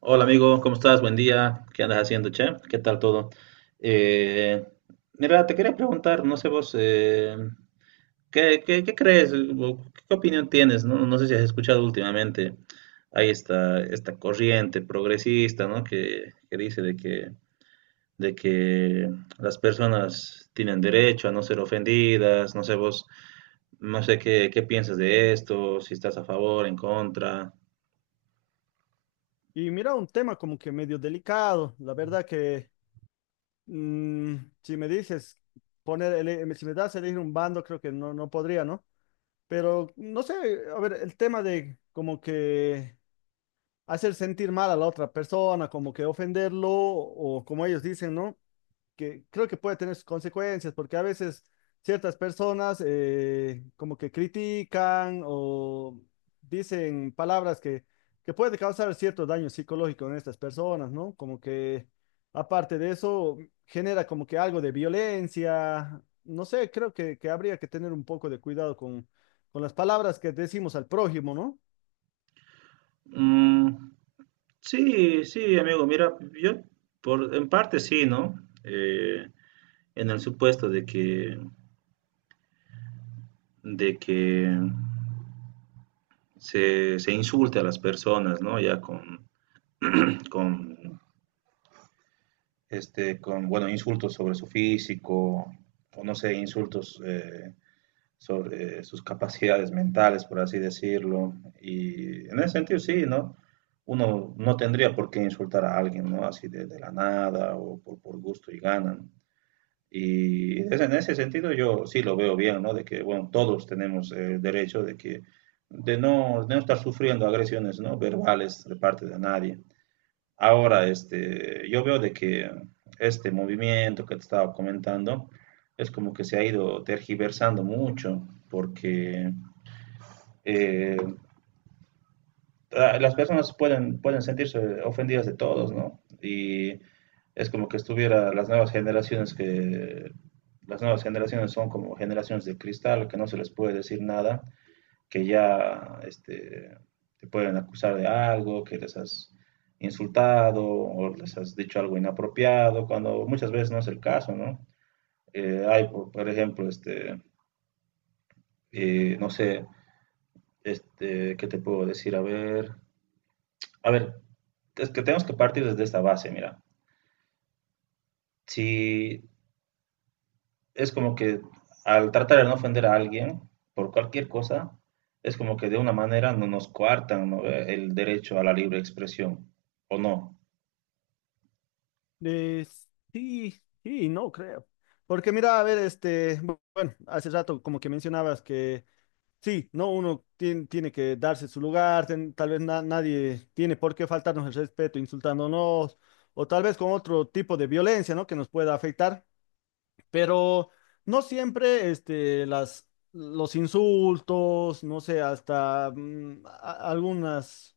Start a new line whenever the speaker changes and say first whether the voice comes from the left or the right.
right: Hola amigo, ¿cómo estás? Buen día. ¿Qué andas haciendo, che? ¿Qué tal todo? Eh, Mira, te quería preguntar, no sé vos, ¿Qué crees? O ¿qué opinión tienes? No sé si has escuchado últimamente, hay esta corriente progresista, ¿no? Que dice de que las personas tienen derecho a no ser ofendidas, no sé vos, no sé qué piensas de esto, si estás a favor, en contra.
left: Y mira, un tema como que medio delicado. La verdad que mm, si me dices si me das a elegir un bando, creo que no podría, ¿no? Pero no sé, a ver, el tema de como que hacer sentir mal a la otra persona, como que ofenderlo, o como ellos dicen, ¿no? Que creo que puede tener sus consecuencias, porque a veces ciertas personas como que critican o dicen palabras que puede causar cierto daño psicológico en estas personas, ¿no? Como que aparte de eso genera como que algo de violencia, no sé, creo que habría que tener un poco de cuidado con las palabras que decimos al prójimo, ¿no?
right: Mm, sí, sí, amigo, mira, yo en parte sí, ¿no? Eh, en el supuesto de que se insulte a las personas, ¿no? Ya con, con bueno, insultos sobre su físico, o no sé, insultos, sobre sus capacidades mentales, por así decirlo. Y en ese sentido, sí, ¿no? Uno no tendría por qué insultar a alguien, ¿no? Así de la nada o por gusto y ganan. En ese sentido yo sí lo veo bien, ¿no? De que, bueno, todos tenemos el derecho de de de no estar sufriendo agresiones, ¿no? Verbales de parte de nadie. Ahora, este, yo veo de que este movimiento que te estaba comentando es como que se ha ido tergiversando mucho, porque eh, las personas pueden sentirse ofendidas de todos, ¿no? Y es como que estuviera las nuevas generaciones son como generaciones de cristal, que no se les puede decir nada, que ya este, te pueden acusar de algo, que les has insultado o les has dicho algo inapropiado, cuando muchas veces no es el caso, ¿no? Hay, ejemplo, este, no sé, este, ¿qué te puedo decir? A ver, es que tenemos que partir desde esta base, mira. Si es como que al tratar de no ofender a alguien por cualquier cosa, es como que de una manera no nos coartan, ¿no?, el derecho a la libre expresión, ¿o no?
left: Eh, sí, sí, no creo. Porque mira, a ver, este, bueno, hace rato como que mencionabas que sí, no, uno tiene que darse su lugar, tal vez nadie tiene por qué faltarnos el respeto insultándonos o tal vez con otro tipo de violencia, ¿no? Que nos pueda afectar, pero no siempre este, los insultos, no sé, hasta algunas,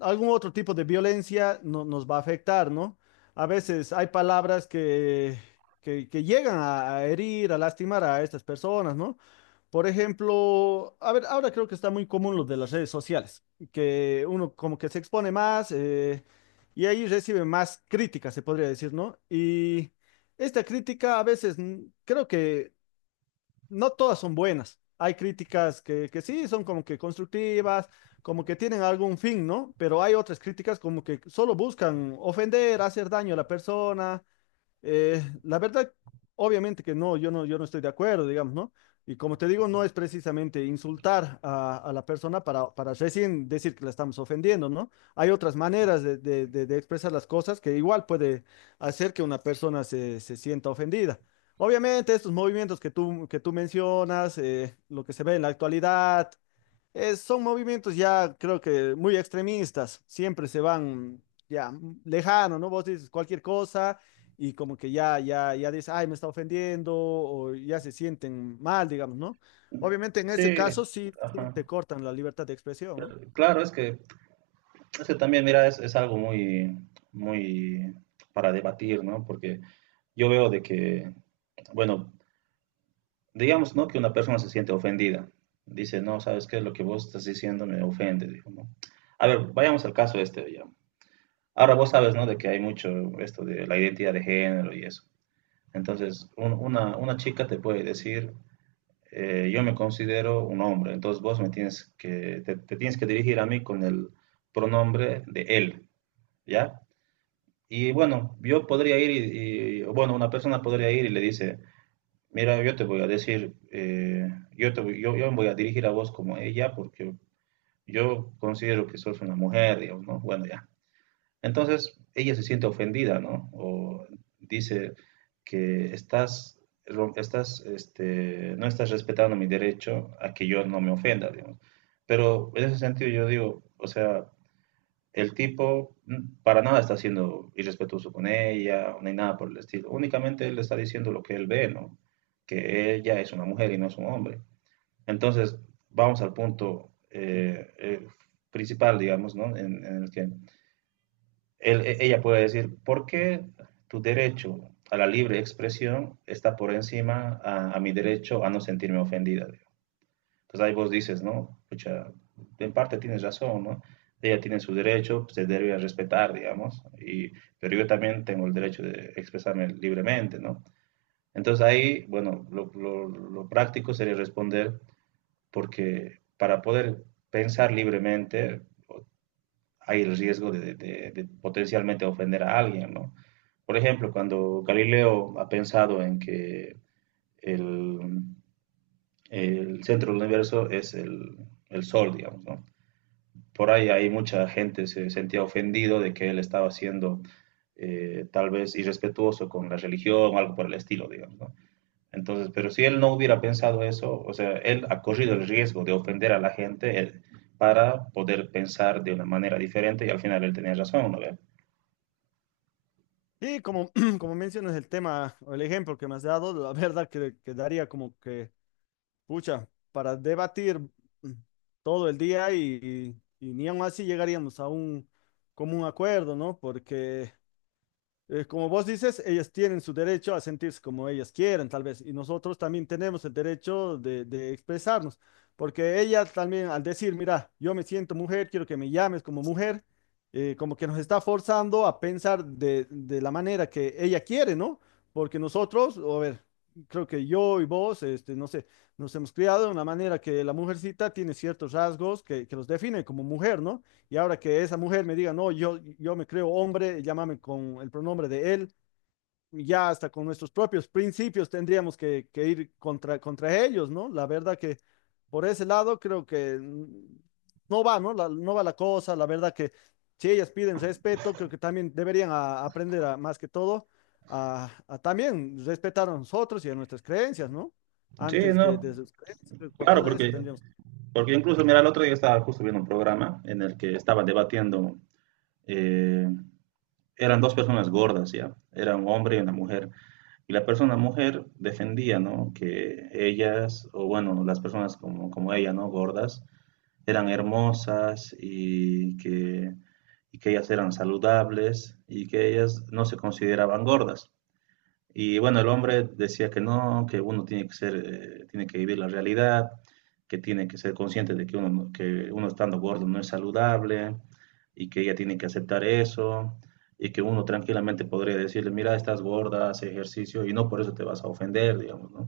left: algún otro tipo de violencia nos va a afectar, ¿no? A veces hay palabras que llegan a herir, a lastimar a estas personas, ¿no? Por ejemplo, a ver, ahora creo que está muy común lo de las redes sociales, que uno como que se expone más y ahí recibe más críticas, se podría decir, ¿no? Y esta crítica a veces creo que no todas son buenas. Hay críticas que sí son como que constructivas, como que tienen algún fin, ¿no? Pero hay otras críticas como que solo buscan ofender, hacer daño a la persona. La verdad, obviamente que no, yo no estoy de acuerdo, digamos, ¿no? Y como te digo, no es precisamente insultar a la persona para recién decir que la estamos ofendiendo, ¿no? Hay otras maneras de expresar las cosas que igual puede hacer que una persona se sienta ofendida. Obviamente, estos movimientos que tú mencionas, lo que se ve en la actualidad, son movimientos ya creo que muy extremistas, siempre se van ya lejano, ¿no? Vos dices cualquier cosa y como que ya dices, ay, me está ofendiendo o ya se sienten mal, digamos, ¿no? Obviamente en ese
right: Sí,
left: caso sí, sí
right: ajá.
left: te cortan la libertad de expresión, ¿no?
right: Claro, es que también, mira, es algo muy, muy para debatir, ¿no? Porque yo veo de que, bueno, digamos, ¿no? Que una persona se siente ofendida. Dice, no, ¿sabes qué? Lo que vos estás diciendo me ofende, dijo, ¿no? A ver, vayamos al caso este, ya. Ahora vos sabes, ¿no?, de que hay mucho esto de la identidad de género y eso. Entonces, una chica te puede decir, yo me considero un hombre, entonces vos me tienes que, te tienes que dirigir a mí con el pronombre de él, ¿ya? Y bueno, yo podría ir bueno, una persona podría ir y le dice, mira, yo te voy a decir, yo me voy a dirigir a vos como ella porque yo considero que sos una mujer, digamos, ¿no? Bueno, ya. Entonces ella se siente ofendida, ¿no? O dice que estás, estás, este, no estás respetando mi derecho a que yo no me ofenda, digamos. Pero en ese sentido yo digo, o sea, el tipo para nada está siendo irrespetuoso con ella, ni nada por el estilo. Únicamente él le está diciendo lo que él ve, ¿no? Que ella es una mujer y no es un hombre. Entonces, vamos al punto principal, digamos, ¿no?, en, el que ella puede decir, ¿por qué tu derecho a la libre expresión está por encima a mi derecho a no sentirme ofendida?, digo. Entonces ahí vos dices, ¿no? Pucha, en parte tienes razón, ¿no? Ella tiene su derecho, pues, se debe respetar, digamos, y, pero yo también tengo el derecho de expresarme libremente, ¿no? Entonces ahí, bueno, lo práctico sería responder porque para poder pensar libremente, hay el riesgo de, de potencialmente ofender a alguien, ¿no? Por ejemplo, cuando Galileo ha pensado en que el, el centro del universo es el Sol, digamos, ¿no? Por ahí hay mucha gente se sentía ofendido de que él estaba siendo tal vez irrespetuoso con la religión, algo por el estilo, digamos, ¿no? Entonces, pero si él no hubiera pensado eso, o sea, él ha corrido el riesgo de ofender a la gente él, para poder pensar de una manera diferente y al final él tenía razón, ¿no ve?
left: Y como, como mencionas el tema o el ejemplo que me has dado, la verdad que daría como que, pucha, para debatir mm, todo el día y ni aun así llegaríamos a un común acuerdo, ¿no? Porque como vos dices, ellas tienen su derecho a sentirse como ellas quieran, tal vez, y nosotros también tenemos el derecho de expresarnos, porque ellas también al decir, mira, yo me siento mujer, quiero que me llames como mujer, como que nos está forzando a pensar de la manera que ella quiere, ¿no? Porque nosotros, a ver, creo que yo y vos, este, no sé, nos hemos criado de una manera que la mujercita tiene ciertos rasgos que los define como mujer, ¿no? Y ahora que esa mujer me diga, no, yo me creo hombre, llámame con el pronombre de él, ya hasta con nuestros propios principios tendríamos que ir contra ellos, ¿no? La verdad que por ese lado creo que no va, ¿no? No va la cosa, la verdad que si ellas piden respeto, creo que también deberían aprender más que todo a también respetar a nosotros y a nuestras creencias, ¿no?
right: Sí,
left: Antes
right: no,
left: de sus creencias, por
right: claro,
left: todo eso
right: porque,
left: tendríamos.
right: porque incluso, mira, el otro día estaba justo viendo un programa en el que estaba debatiendo, eh, eran dos personas gordas, ¿ya? Era un hombre y una mujer. Y la persona mujer defendía, ¿no? Que ellas, o bueno, las personas como ella, ¿no? Gordas, eran hermosas y que ellas eran saludables y que ellas no se consideraban gordas. Y bueno, el hombre decía que no, que uno tiene que ser, tiene que vivir la realidad, que tiene que ser consciente de que uno, que uno estando gordo no es saludable y que ella tiene que aceptar eso y que uno tranquilamente podría decirle, mira, estás gorda, haz ejercicio y no por eso te vas a ofender, digamos, ¿no?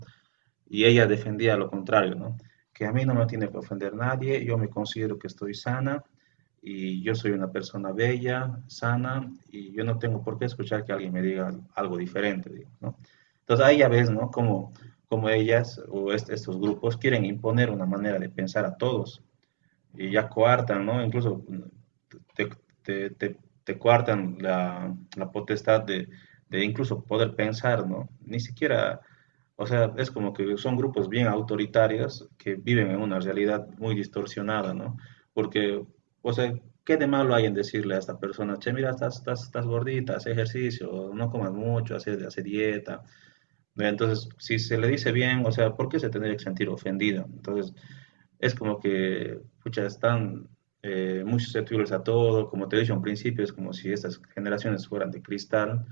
right: Y ella defendía lo contrario, ¿no? Que a mí no me tiene que ofender nadie, yo me considero que estoy sana y yo soy una persona bella, sana y yo no tengo por qué escuchar que alguien me diga algo diferente, digamos, ¿no? Entonces ahí ya ves, ¿no? Como, como ellas o estos grupos quieren imponer una manera de pensar a todos y ya coartan, ¿no? Incluso te, te, te, te coartan la potestad de, incluso poder pensar, ¿no? Ni siquiera, o sea, es como que son grupos bien autoritarios que viven en una realidad muy distorsionada, ¿no? Porque, o sea, ¿qué de malo hay en decirle a esta persona, che, mira, estás gordita, haz ejercicio, no comas mucho, hace dieta? Entonces, si se le dice bien, o sea, ¿por qué se tendría que sentir ofendida? Entonces, es como que, pucha, están muy susceptibles a todo, como te dije dicho en principio, es como si estas generaciones fueran de cristal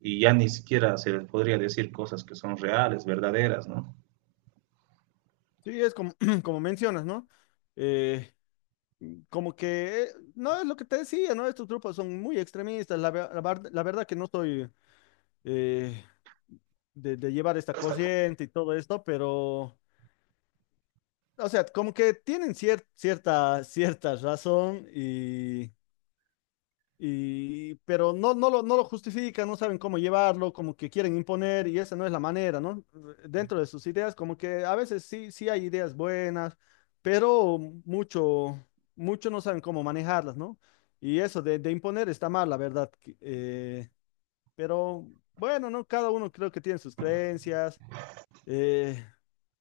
right: y ya ni siquiera se les podría decir cosas que son reales, verdaderas, ¿no?
left: Sí, es como, como mencionas, ¿no? Eh, Como que, no es lo que te decía, ¿no? Estos grupos son muy extremistas, la verdad que no estoy eh, de llevar esta corriente y todo esto, pero, o sea, como que tienen cierta, cierta razón y... Y, pero no lo justifican, no saben cómo llevarlo, como que quieren imponer y esa no es la manera, ¿no? Dentro de sus ideas, como que a veces sí, sí hay ideas buenas, pero mucho, mucho no saben cómo manejarlas, ¿no? Y eso de imponer está mal, la verdad. Pero bueno, ¿no? Cada uno creo que tiene sus creencias. eh,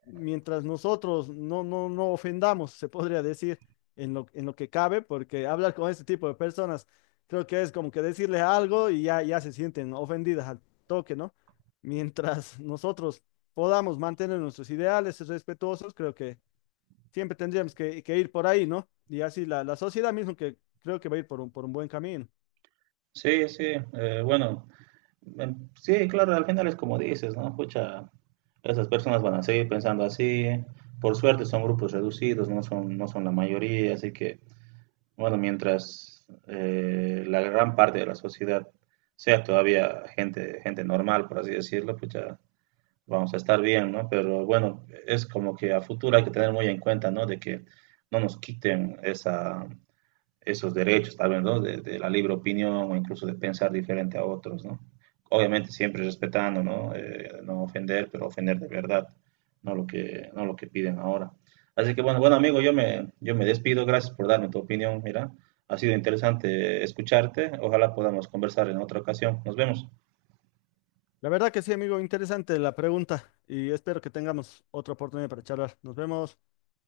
left: Mientras nosotros no ofendamos, se podría decir, en en lo que cabe, porque hablar con este tipo de personas, creo que es como que decirles algo y ya se sienten ofendidas al toque, ¿no? Mientras nosotros podamos mantener nuestros ideales respetuosos, creo que siempre tendríamos que ir por ahí, ¿no? Y así la sociedad mismo que creo que va a ir por por un buen camino.
right: Sí, sí, bueno, sí, claro, al final es como dices, ¿no? Pucha, esas personas van a seguir pensando así, por suerte son grupos reducidos, no son la mayoría, así que bueno, mientras la gran parte de la sociedad sea todavía gente normal, por así decirlo, pues ya vamos a estar bien, ¿no? Pero bueno, es como que a futuro hay que tener muy en cuenta, ¿no? De que no nos quiten esa, esos derechos, tal vez, ¿no? De, la libre opinión o incluso de pensar diferente a otros, ¿no? Obviamente siempre respetando, ¿no? No ofender, pero ofender de verdad, no lo que, no lo que piden ahora. Así que bueno, bueno amigo, yo me despido, gracias por darme tu opinión, mira, ha sido interesante escucharte, ojalá podamos conversar en otra ocasión, nos vemos.
left: La verdad que sí, amigo, interesante la pregunta y espero que tengamos otra oportunidad para charlar. Nos vemos.